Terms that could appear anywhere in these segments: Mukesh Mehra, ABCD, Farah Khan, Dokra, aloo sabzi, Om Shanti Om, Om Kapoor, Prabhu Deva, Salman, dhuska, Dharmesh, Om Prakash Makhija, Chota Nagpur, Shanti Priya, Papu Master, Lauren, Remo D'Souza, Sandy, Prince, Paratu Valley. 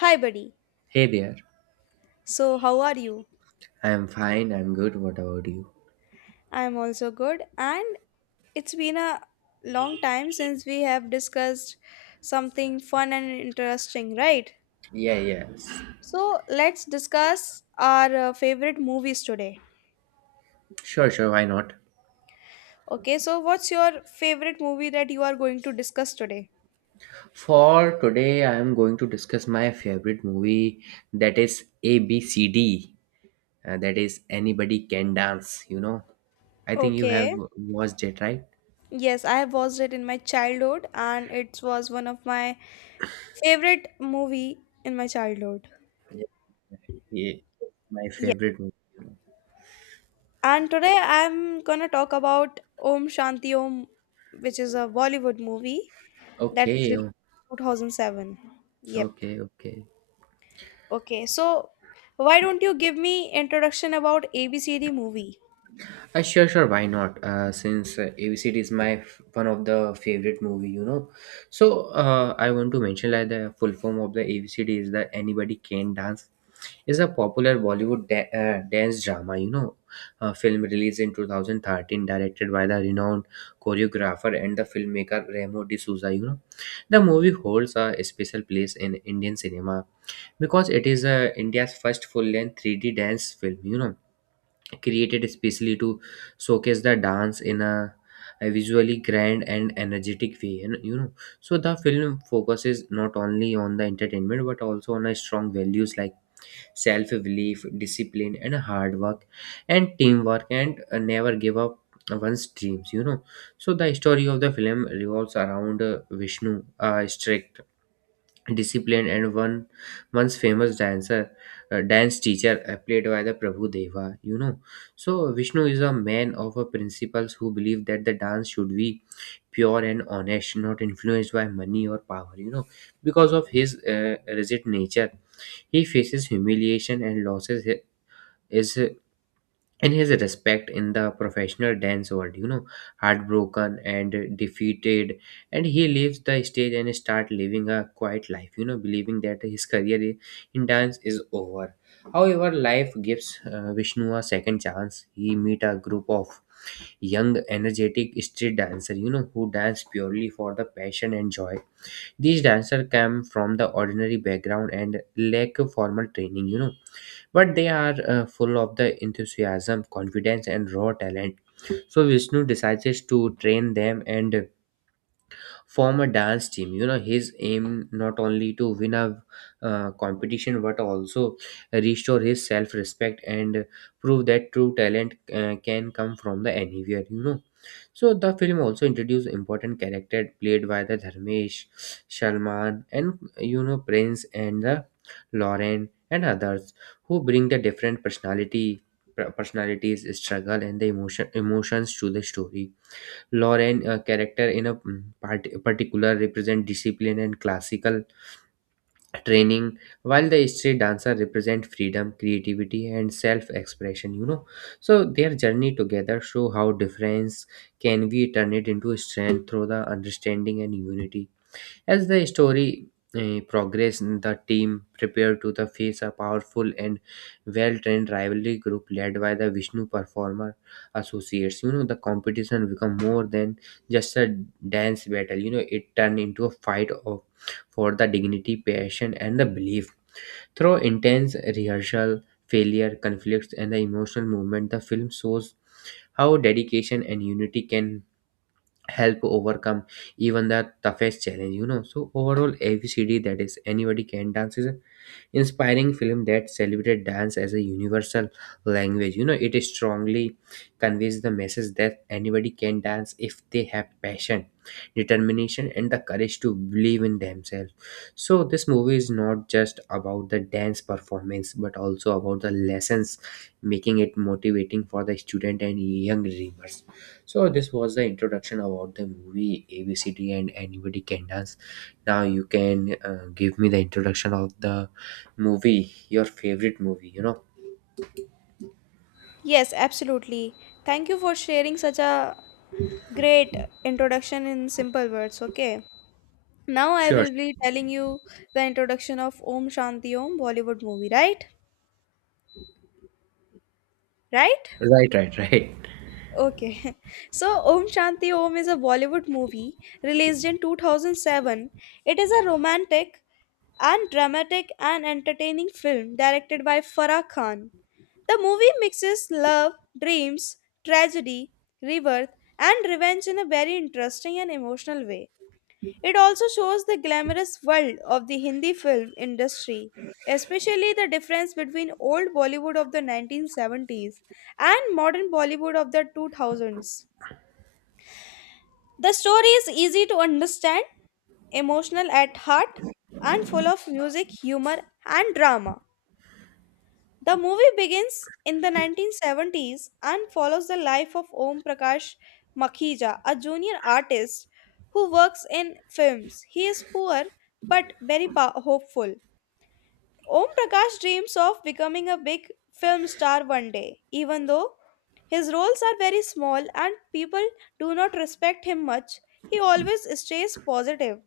Hi, buddy. Hey there. So, how are you? I'm fine, I'm good. What about you? I'm also good, and it's been a long time since we have discussed something fun and interesting, right? Yeah, yes. So, let's discuss our favorite movies today. Sure, sure, why not? Okay, so what's your favorite movie that you are going to discuss today? For today, I'm going to discuss my favorite movie that is ABCD. That is Anybody Can Dance. I think you have Okay. watched it, right? Yes, I have watched it in my childhood, and it was one of my favorite movie in my childhood. Yeah. My favorite movie. And today I'm gonna talk about Om Shanti Om, which is a Bollywood movie that is Okay, released in 2007. Yep. okay, okay. Okay, so why don't you give me introduction about ABCD movie? Sure, sure. Why not? Since Avicii is my one of the favorite movie. So I want to mention like the full form of the ABCD is that anybody can dance is a popular Bollywood dance drama, a film released in 2013, directed by the renowned choreographer and the filmmaker Remo D'Souza. The movie holds a special place in Indian cinema because it is India's first full-length 3D dance film. Created specially to showcase the dance in a visually grand and energetic way. And you know so the film focuses not only on the entertainment but also on a strong values like self-belief, discipline, and hard work, and teamwork, and never give up one's dreams. So the story of the film revolves around Vishnu, a strict discipline and one once famous dancer, dance teacher, played by the Prabhu Deva. So Vishnu is a man of a principles who believe that the dance should be pure and honest, not influenced by money or power. Because of his rigid nature, he faces humiliation and losses his, and his respect in the professional dance world. Heartbroken and defeated, and he leaves the stage and start living a quiet life, believing that his career in dance is over. However, life gives Vishnu a second chance. He meet a group of young energetic street dancer, who dance purely for the passion and joy. These dancers come from the ordinary background and lack formal training, but they are full of the enthusiasm, confidence, and raw talent. So Vishnu decides to train them and form a dance team. His aim not only to win a competition but also restore his self respect and prove that true talent can come from the anywhere. So the film also introduced important character played by the Dharmesh, Salman, and Prince and the Lauren and others who bring the different personality personalities, struggle, and the emotions to the story. Lauren, a character in a particular, represent discipline and classical training, while the street dancer represent freedom, creativity, and self-expression. So their journey together show how difference can we turn it into strength through the understanding and unity. As the story progressed, the team prepared to the face a powerful and well-trained rivalry group led by the Vishnu Performer Associates. The competition become more than just a dance battle. It turned into a fight of for the dignity, passion, and the belief. Through intense rehearsal, failure, conflicts, and the emotional movement, the film shows how dedication and unity can help overcome even the toughest challenge. So overall ABCD, that is anybody can dance, is inspiring film that celebrated dance as a universal language. It strongly conveys the message that anybody can dance if they have passion, determination, and the courage to believe in themselves. So, this movie is not just about the dance performance but also about the lessons, making it motivating for the student and young dreamers. So, this was the introduction about the movie ABCD and Anybody Can Dance. Now, you can give me the introduction of the movie, your favorite movie, you know? Yes, absolutely. Thank you for sharing such a great introduction in simple words, okay? Now I Sure. will be telling you the introduction of Om Shanti Om Bollywood movie, right? Right? Right, right, right. Okay. So, Om Shanti Om is a Bollywood movie released in 2007. It is a romantic and dramatic and entertaining film directed by Farah Khan. The movie mixes love, dreams, tragedy, rebirth, and revenge in a very interesting and emotional way. It also shows the glamorous world of the Hindi film industry, especially the difference between old Bollywood of the 1970s and modern Bollywood of the 2000s. The story is easy to understand, emotional at heart, and full of music, humor, and drama. The movie begins in the 1970s and follows the life of Om Prakash Makhija, a junior artist who works in films. He is poor but very hopeful. Om Prakash dreams of becoming a big film star one day, even though his roles are very small and people do not respect him much. He always stays positive.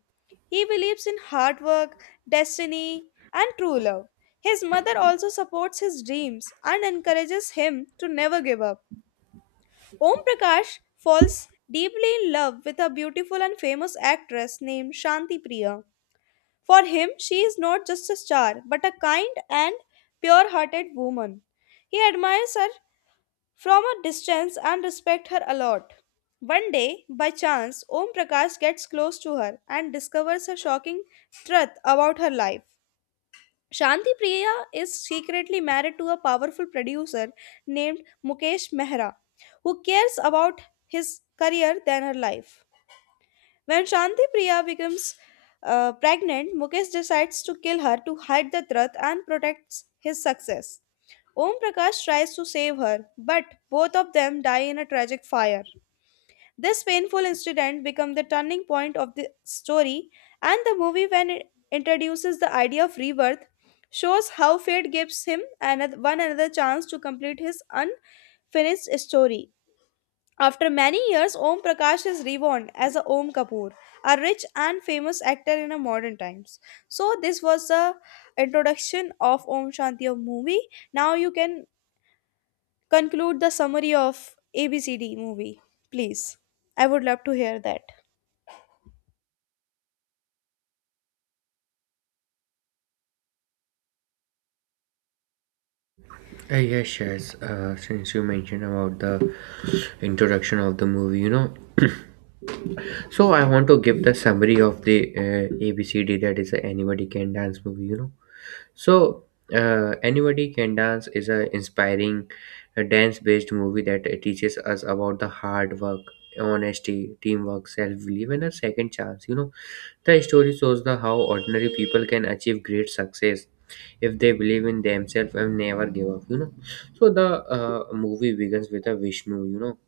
He believes in hard work, destiny, and true love. His mother also supports his dreams and encourages him to never give up. Om Prakash falls deeply in love with a beautiful and famous actress named Shanti Priya. For him, she is not just a star, but a kind and pure hearted woman. He admires her from a distance and respects her a lot. One day, by chance, Om Prakash gets close to her and discovers a shocking truth about her life. Shanti Priya is secretly married to a powerful producer named Mukesh Mehra, who cares about his career than her life. When Shanti Priya becomes pregnant, Mukesh decides to kill her to hide the truth and protects his success. Om Prakash tries to save her, but both of them die in a tragic fire. This painful incident becomes the turning point of the story, and the movie, when it introduces the idea of rebirth, shows how fate gives him one another chance to complete his unfinished story. After many years, Om Prakash is reborn as a Om Kapoor, a rich and famous actor in a modern times. So this was the introduction of Om Shanti of movie. Now you can conclude the summary of ABCD movie, please. I would love to hear that. Yes, Shaz, since you mentioned about the introduction of the movie, so I want to give the summary of the ABCD, that is a Anybody Can Dance movie. So, Anybody Can Dance is a inspiring dance based movie that teaches us about the hard work, honesty, teamwork, self belief, and a second chance, The story shows the how ordinary people can achieve great success if they believe in themselves and never give up. So the movie begins with a Vishnu,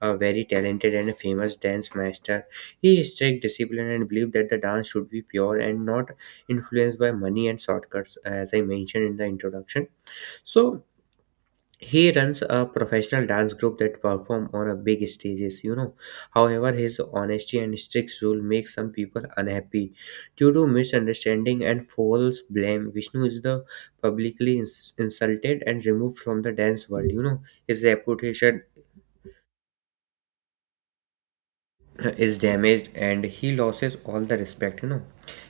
a very talented and famous dance master. He is strict discipline and believed that the dance should be pure and not influenced by money and shortcuts, as I mentioned in the introduction. So he runs a professional dance group that perform on a big stages. However, his honesty and strict rule make some people unhappy. Due to misunderstanding and false blame, Vishnu is the publicly insulted and removed from the dance world. His reputation is damaged and he loses all the respect.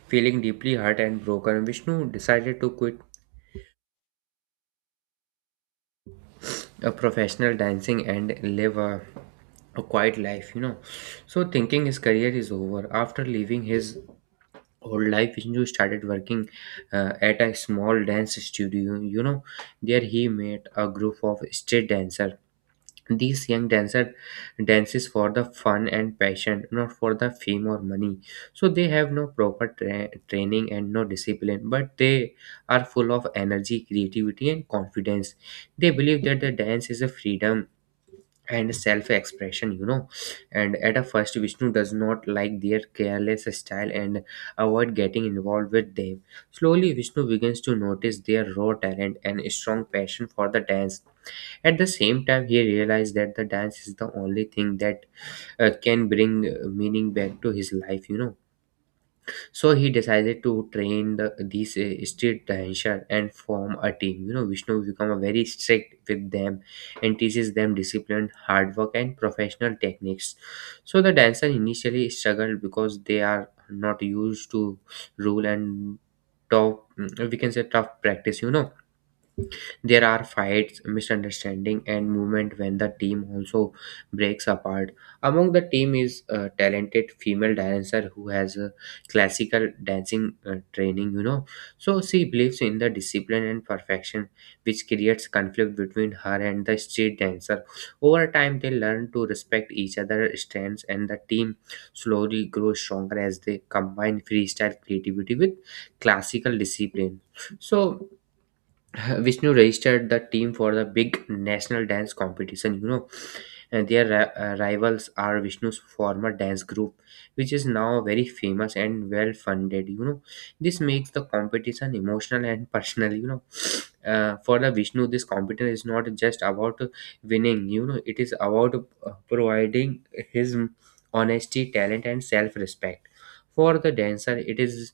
Feeling deeply hurt and broken, Vishnu decided to quit a professional dancing and live a quiet life, So, thinking his career is over after leaving his whole life, Vishnu started working at a small dance studio, There he met a group of street dancers. These young dancer dances for the fun and passion, not for the fame or money. So they have no proper training and no discipline, but they are full of energy, creativity, and confidence. They believe that the dance is a freedom and self-expression. And at a first, Vishnu does not like their careless style and avoid getting involved with them. Slowly, Vishnu begins to notice their raw talent and strong passion for the dance. At the same time, he realized that the dance is the only thing that can bring meaning back to his life. So he decided to train these street dancer and form a team. Vishnu become a very strict with them and teaches them discipline, hard work, and professional techniques. So the dancer initially struggled because they are not used to rule and tough, we can say tough practice, there are fights, misunderstanding, and movement when the team also breaks apart. Among the team is a talented female dancer who has a classical dancing training. So she believes in the discipline and perfection, which creates conflict between her and the street dancer. Over time, they learn to respect each other's strengths, and the team slowly grows stronger as they combine freestyle creativity with classical discipline. So Vishnu registered the team for the big national dance competition, and their rivals are Vishnu's former dance group, which is now very famous and well funded. This makes the competition emotional and personal. For the Vishnu, this competition is not just about winning. It is about providing his honesty, talent, and self-respect. For the dancer, it is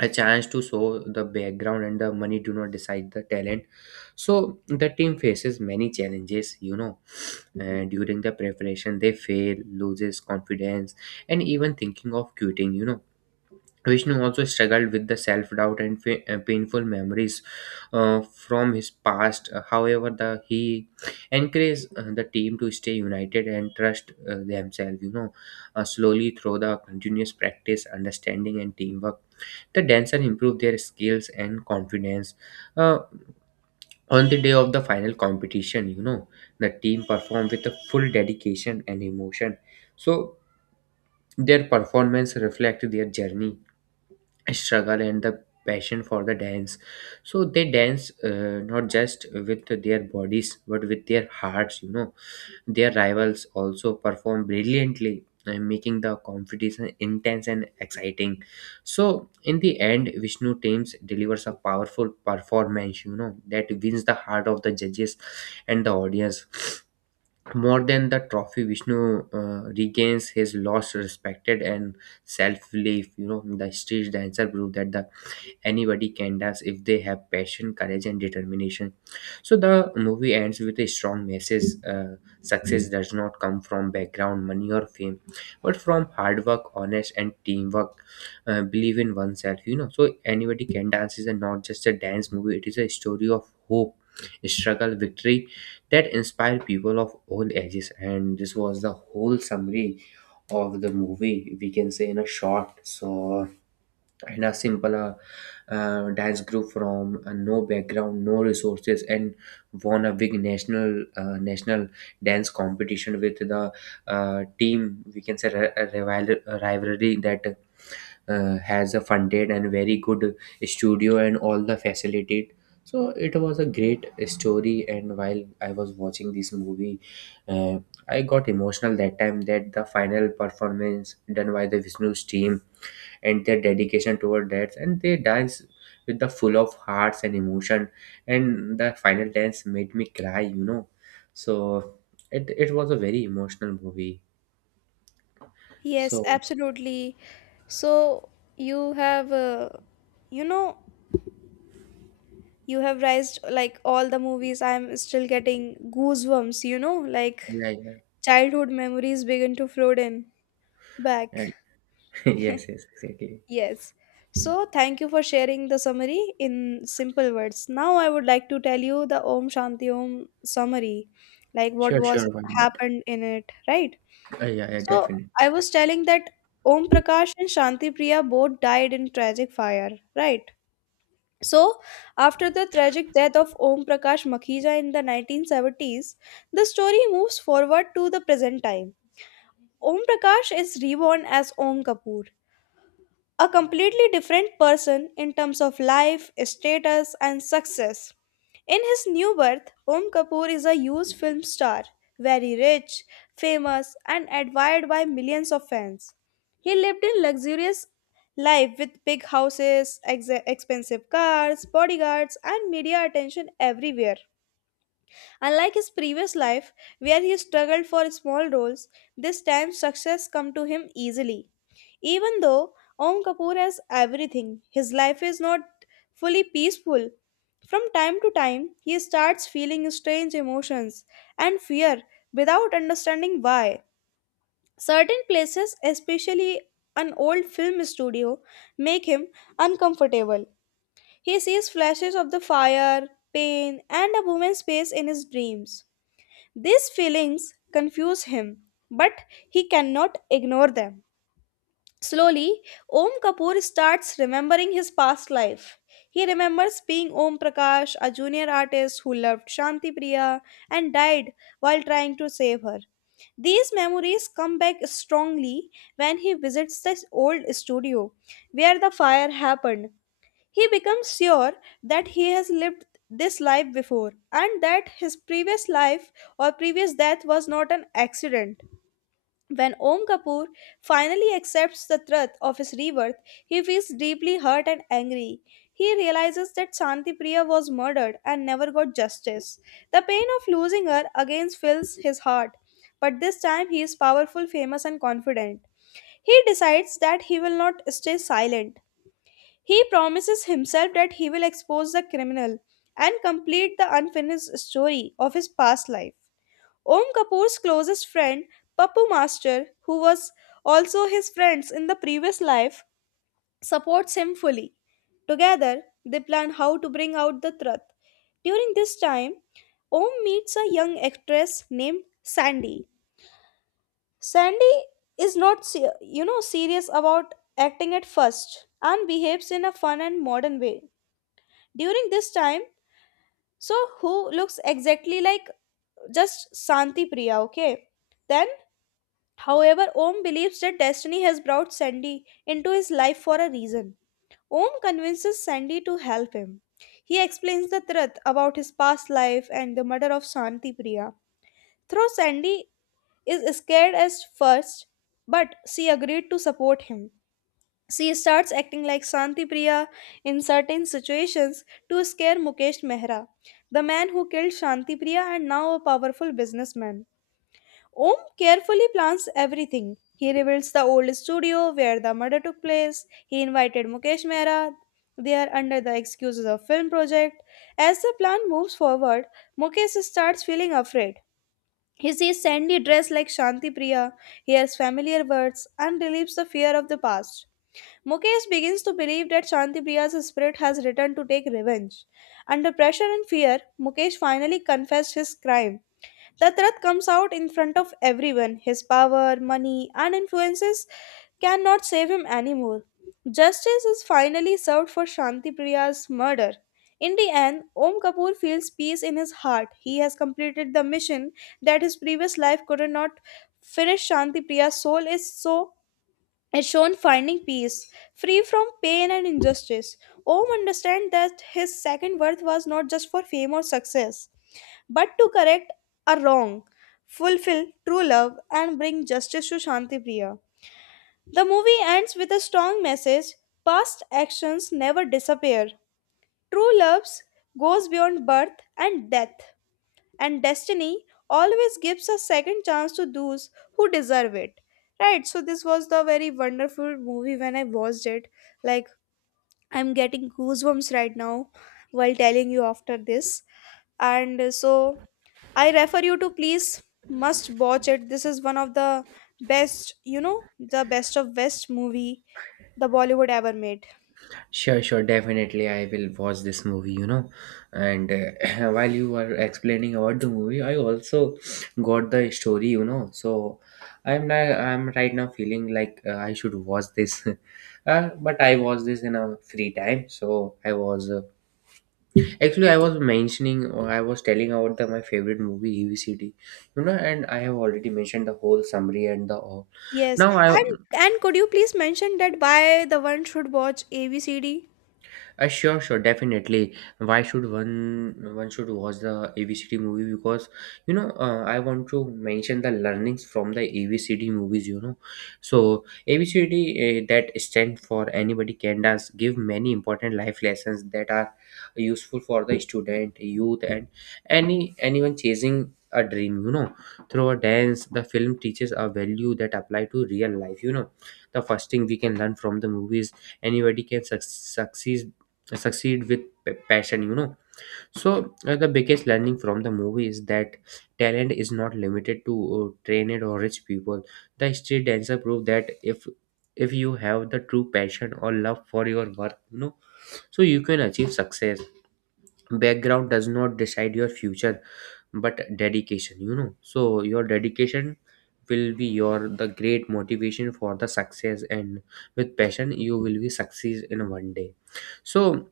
a chance to show the background and the money do not decide the talent. So the team faces many challenges, During the preparation they fail loses confidence and even thinking of quitting, Vishnu also struggled with the self doubt and painful memories from his past. However, the he encouraged the team to stay united and trust themselves. Slowly through the continuous practice, understanding, and teamwork, the dancer improved their skills and confidence. Uh, on the day of the final competition, the team performed with a full dedication and emotion. So their performance reflected their journey, struggle, and the passion for the dance, so they dance not just with their bodies but with their hearts. Their rivals also perform brilliantly, making the competition intense and exciting. So in the end, vishnu teams delivers a powerful performance, that wins the heart of the judges and the audience more than the trophy, Vishnu regains his lost respected and self-belief. The street dancer proved that the anybody can does if they have passion, courage, and determination. So the movie ends with a strong message. Success does not come from background, money, or fame, but from hard work, honest, and teamwork, believe in oneself. So anybody can dance is a, not just a dance movie. It is a story of hope, struggle, victory that inspire people of all ages. And this was the whole summary of the movie, we can say in a short. So in a simple, dance group from no background, no resources, and won a big national, national dance competition with the team. We can say a rivalry that has a funded and very good studio and all the facilitate. So it was a great story. And while I was watching this movie, uh, I got emotional that time, that the final performance done by the Vishnu's team and their dedication toward that, and they dance with the full of hearts and emotion. And the final dance made me cry. So it was a very emotional movie. Yes, So absolutely. So you have, you know, you have raised like all the movies. I'm still getting goosebumps. You know, like yeah, yeah. childhood memories begin to flood in. Back. And yes, yes, exactly. Yes. So, thank you for sharing the summary in simple words. Now, I would like to tell you the Om Shanti Om summary, like what Sure, was sure, why not. happened in it, right? Yeah, yeah, So, definitely. I was telling that Om Prakash and Shanti Priya both died in tragic fire, right? So, after the tragic death of Om Prakash Makhija in the 1970s, the story moves forward to the present time. Om Prakash is reborn as Om Kapoor, a completely different person in terms of life, status, and success. In his new birth, Om Kapoor is a huge film star, very rich, famous, and admired by millions of fans. He lived in luxurious life with big houses, expensive cars, bodyguards, and media attention everywhere. Unlike his previous life, where he struggled for small roles, this time success come to him easily. Even though Om Kapoor has everything, his life is not fully peaceful. From time to time, he starts feeling strange emotions and fear without understanding why. Certain places, especially an old film studio, make him uncomfortable. He sees flashes of the fire, pain, and a woman's face in his dreams. These feelings confuse him, but he cannot ignore them. Slowly, Om Kapoor starts remembering his past life. He remembers being Om Prakash, a junior artist who loved Shanti Priya and died while trying to save her. These memories come back strongly when he visits this old studio where the fire happened. He becomes sure that he has lived this life before and that his previous life or previous death was not an accident. When Om Kapoor finally accepts the truth of his rebirth, he feels deeply hurt and angry. He realizes that Shanti Priya was murdered and never got justice. The pain of losing her again fills his heart, but this time he is powerful, famous, and confident. He decides that he will not stay silent. He promises himself that he will expose the criminal and complete the unfinished story of his past life. Om Kapoor's closest friend, Papu Master, who was also his friends in the previous life, supports him fully. Together, they plan how to bring out the truth. During this time, Om meets a young actress named Sandy. Sandy is not, serious about acting at first and behaves in a fun and modern way. During this time, so who looks exactly like just Santi Priya, okay? Then, however, Om believes that destiny has brought Sandy into his life for a reason. Om convinces Sandy to help him. He explains the truth about his past life and the murder of Santi Priya. Though Sandy is scared at first, but she agreed to support him. She starts acting like Shanti Priya in certain situations to scare Mukesh Mehra, the man who killed Shanti Priya and now a powerful businessman. Om carefully plans everything. He reveals the old studio where the murder took place. He invited Mukesh Mehra there under the excuses of film project. As the plan moves forward, Mukesh starts feeling afraid. He sees Sandy dressed like Shanti Priya, hears familiar words, and relieves the fear of the past. Mukesh begins to believe that Shantipriya's spirit has returned to take revenge. Under pressure and fear, Mukesh finally confessed his crime. Tatrat comes out in front of everyone. His power, money, and influences cannot save him anymore. Justice is finally served for Shantipriya's murder. In the end, Om Kapoor feels peace in his heart. He has completed the mission that his previous life could not finish. Shantipriya's soul is so is shown finding peace, free from pain and injustice. Om understands that his second birth was not just for fame or success, but to correct a wrong, fulfill true love, and bring justice to Shanti Priya. The movie ends with a strong message past actions never disappear. True love goes beyond birth and death and destiny always gives a second chance to those who deserve it. Right, so this was the very wonderful movie when I watched it. Like, I'm getting goosebumps right now while telling you after this. And so I refer you to please must watch it. This is one of the best, the best of best movie the Bollywood ever made. Sure, sure, definitely. I will watch this movie. And while you were explaining about the movie, I also got the story. So I'm now, I'm right now feeling like I should watch this, but I watch this in a free time. So I was actually I was mentioning or I was telling about the my favorite movie EVCD, and I have already mentioned the whole summary and the all. Yes, Now I. and could you please mention that why the one should watch ABCD? Sure, sure, definitely. Why should one should watch the ABCD movie? Because I want to mention the learnings from the ABCD movies. So ABCD, that stand for anybody can dance, give many important life lessons that are useful for the student, youth, and anyone chasing a dream. Through a dance, the film teaches a value that apply to real life. The first thing we can learn from the movies, anybody can succeed, succeed with passion. So the biggest learning from the movie is that talent is not limited to trained or rich people. The street dancer proved that if you have the true passion or love for your work. So you can achieve success. Background does not decide your future, but dedication. So your dedication will be your the great motivation for the success. And with passion, you will be succeed in one day. So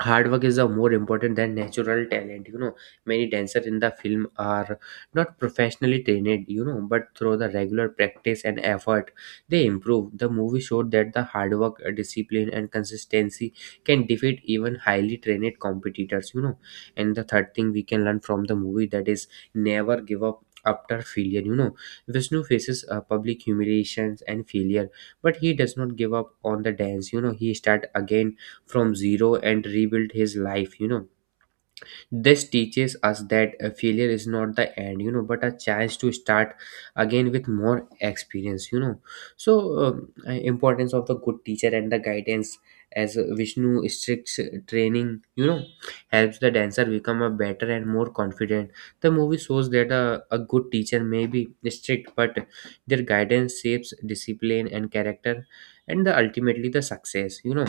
hard work is a more important than natural talent. Many dancers in the film are not professionally trained, but through the regular practice and effort, they improve. The movie showed that the hard work, discipline, and consistency can defeat even highly trained competitors. And the third thing we can learn from the movie, that is never give up after failure. Vishnu faces public humiliations and failure, but he does not give up on the dance. He start again from zero and rebuild his life. This teaches us that a failure is not the end, but a chance to start again with more experience. So importance of the good teacher and the guidance, as Vishnu strict training helps the dancer become a better and more confident. The movie shows that a good teacher may be strict, but their guidance shapes discipline and character, and the, ultimately the success.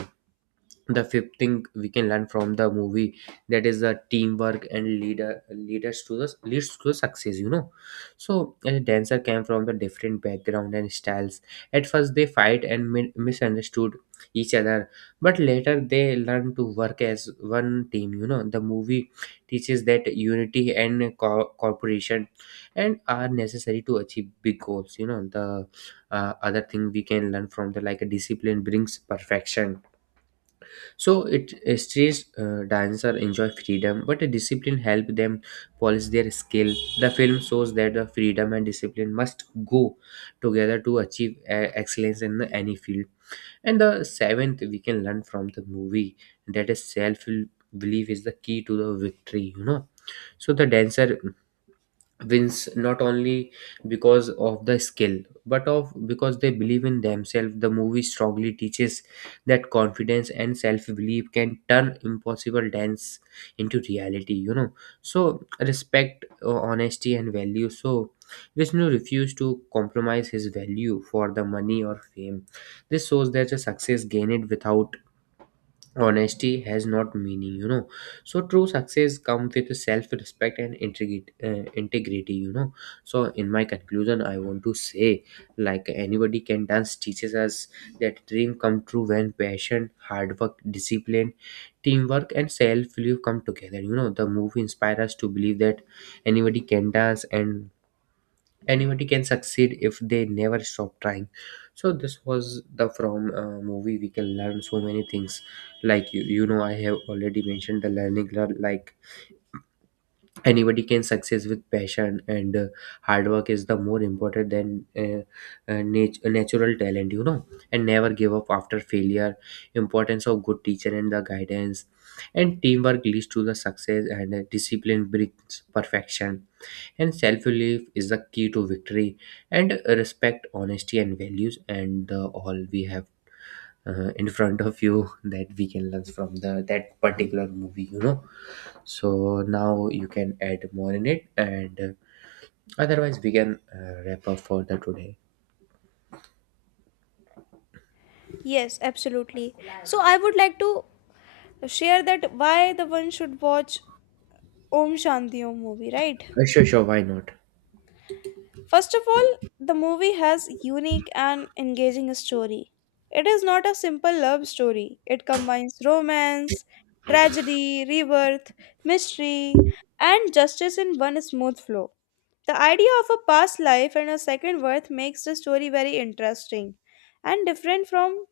The fifth thing we can learn from the movie, that is the teamwork and leader leaders to the leads to the success. So a dancer came from the different background and styles. At first they fight and misunderstood each other, but later they learn to work as one team. The movie teaches that unity and cooperation and are necessary to achieve big goals. The other thing we can learn from the, like discipline brings perfection. So it a street dancer enjoy freedom, but a discipline help them polish their skill. The film shows that the freedom and discipline must go together to achieve excellence in any field. And the seventh, we can learn from the movie that a self belief is the key to the victory. So the dancer wins not only because of the skill, but of because they believe in themselves. The movie strongly teaches that confidence and self-belief can turn impossible dance into reality. So respect, honesty, and value. So Vishnu refused to compromise his value for the money or fame. This shows that the success gained without honesty has not meaning. So true success come with self respect and integrity, integrity. So in my conclusion, I want to say, like anybody can dance teaches us that dream come true when passion, hard work, discipline, teamwork, and self belief come together. The movie inspires us to believe that anybody can dance and anybody can succeed if they never stop trying. So this was the from movie we can learn so many things. Like you know I have already mentioned the learning, like anybody can success with passion, and hard work is the more important than natural talent. And never give up after failure, importance of good teacher and the guidance, and teamwork leads to the success, and discipline brings perfection, and self-belief is the key to victory, and respect, honesty, and values, and all we have in front of you that we can learn from the that particular movie. So now you can add more in it, and otherwise we can wrap up for the today. Yes, absolutely. So I would like to share that why the one should watch Om Shanti Om movie, right? Sure, sure, why not. First of all, the movie has unique and engaging story. It is not a simple love story. It combines romance, tragedy, rebirth, mystery, and justice in one smooth flow. The idea of a past life and a second birth makes the story very interesting and different from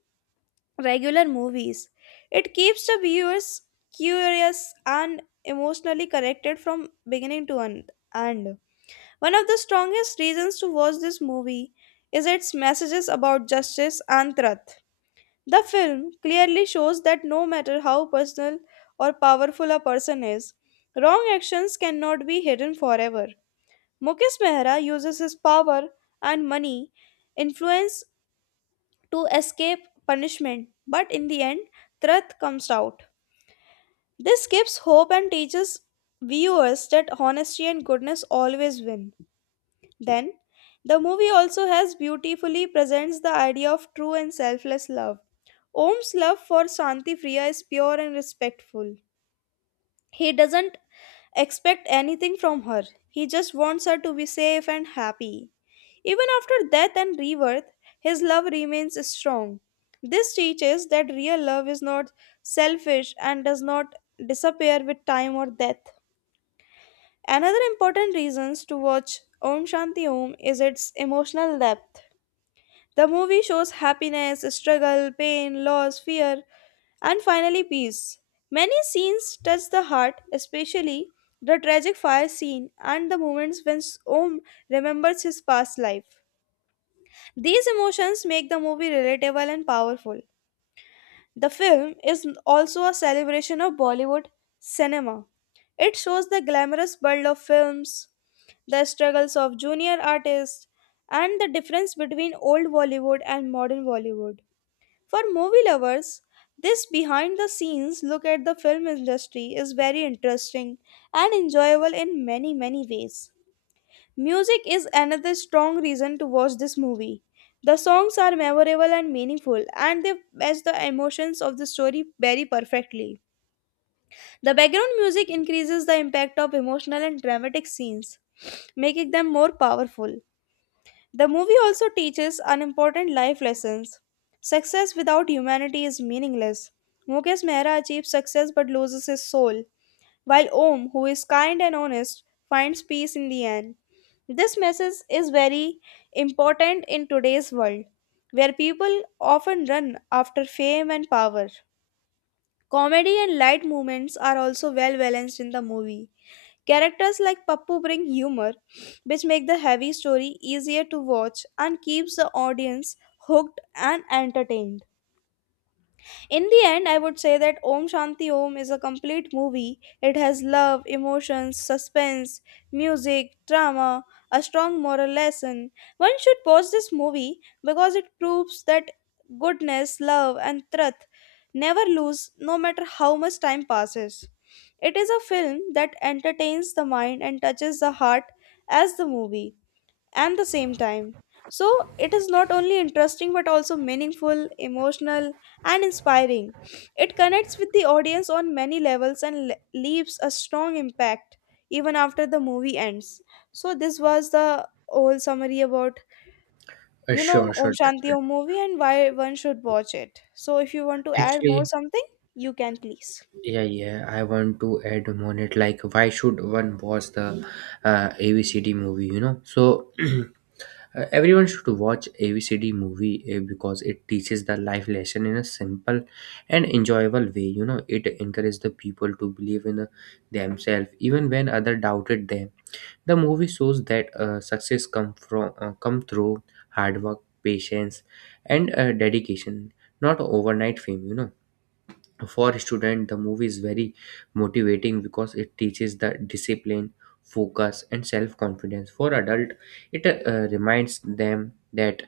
regular movies. It keeps the viewers curious and emotionally connected from beginning to end. One of the strongest reasons to watch this movie is its messages about justice and truth. The film clearly shows that no matter how personal or powerful a person is, wrong actions cannot be hidden forever. Mukesh Mehra uses his power and money influence to escape punishment, but in the end, truth comes out. This gives hope and teaches viewers that honesty and goodness always win. Then, the movie also has beautifully presents the idea of true and selfless love. Om's love for Shanti Priya is pure and respectful. He doesn't expect anything from her. He just wants her to be safe and happy. Even after death and rebirth, his love remains strong. This teaches that real love is not selfish and does not disappear with time or death. Another important reason to watch Om Shanti Om is its emotional depth. The movie shows happiness, struggle, pain, loss, fear, and finally peace. Many scenes touch the heart, especially the tragic fire scene and the moments when Om remembers his past life. These emotions make the movie relatable and powerful. The film is also a celebration of Bollywood cinema. It shows the glamorous world of films, the struggles of junior artists, and the difference between old Bollywood and modern Bollywood. For movie lovers, this behind the scenes look at the film industry is very interesting and enjoyable in many, many ways. Music is another strong reason to watch this movie. The songs are memorable and meaningful, and they match the emotions of the story very perfectly. The background music increases the impact of emotional and dramatic scenes, making them more powerful. The movie also teaches an important life lessons. Success without humanity is meaningless. Mukesh Mehra achieves success but loses his soul, while Om, who is kind and honest, finds peace in the end. This message is very important in today's world, where people often run after fame and power. Comedy and light moments are also well balanced in the movie. Characters like Pappu bring humor, which make the heavy story easier to watch and keeps the audience hooked and entertained. In the end, I would say that Om Shanti Om is a complete movie. It has love, emotions, suspense, music, drama, a strong moral lesson. One should watch this movie because it proves that goodness, love, and truth never lose no matter how much time passes. It is a film that entertains the mind and touches the heart as the movie and the same time. So it is not only interesting but also meaningful, emotional, and inspiring. It connects with the audience on many levels and leaves a strong impact even after the movie ends. So this was the whole summary about you know Sure, Om sure. Shanti Om movie and why one should watch it. So if you want to add more Actually, something, you can please. yeah, yeah, I want to add on it. Like, why should one watch the ABCD movie? So everyone should watch ABCD movie because it teaches the life lesson in a simple and enjoyable way. It encourages the people to believe in themselves even when other doubted them. The movie shows that success come from come through hard work, patience, and dedication, not overnight fame. For a student, the movie is very motivating because it teaches the discipline, focus, and self confidence for adult, it reminds them that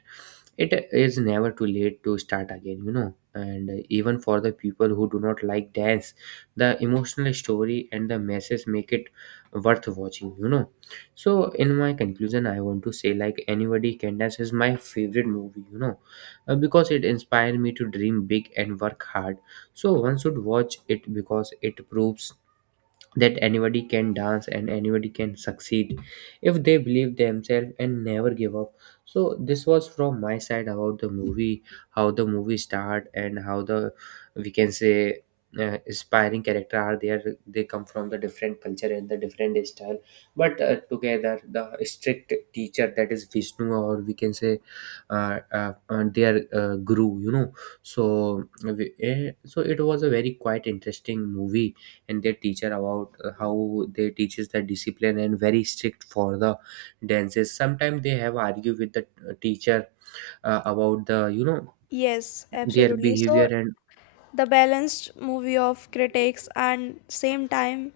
it is never too late to start again. And even for the people who do not like dance, the emotional story and the message make it worth watching. So in my conclusion, I want to say, like anybody can dance is my favorite movie. Because it inspired me to dream big and work hard. So one should watch it because it proves that anybody can dance and anybody can succeed if they believe themselves and never give up. So this was from my side about the movie, how the movie start and how the, we can say inspiring character are there. They come from the different culture and the different style, but together the strict teacher that is Vishnu, or we can say their guru. So so it was a very quite interesting movie. And their teacher about how they teaches the discipline and very strict for the dances. Sometimes they have argue with the teacher about the, you know, Yes, their absolutely. So behavior and the balanced movie of critics and same time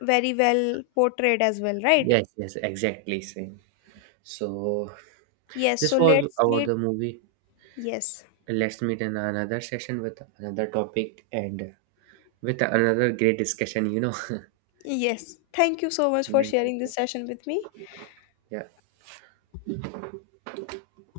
very well portrayed as well, right? yes, yes, exactly same. So Yes, this so was let's about meet. the movie. Yes, Let's meet in another session with another topic and with another great discussion. Yes. Thank you so much for Thank you. sharing this session with me. Yeah.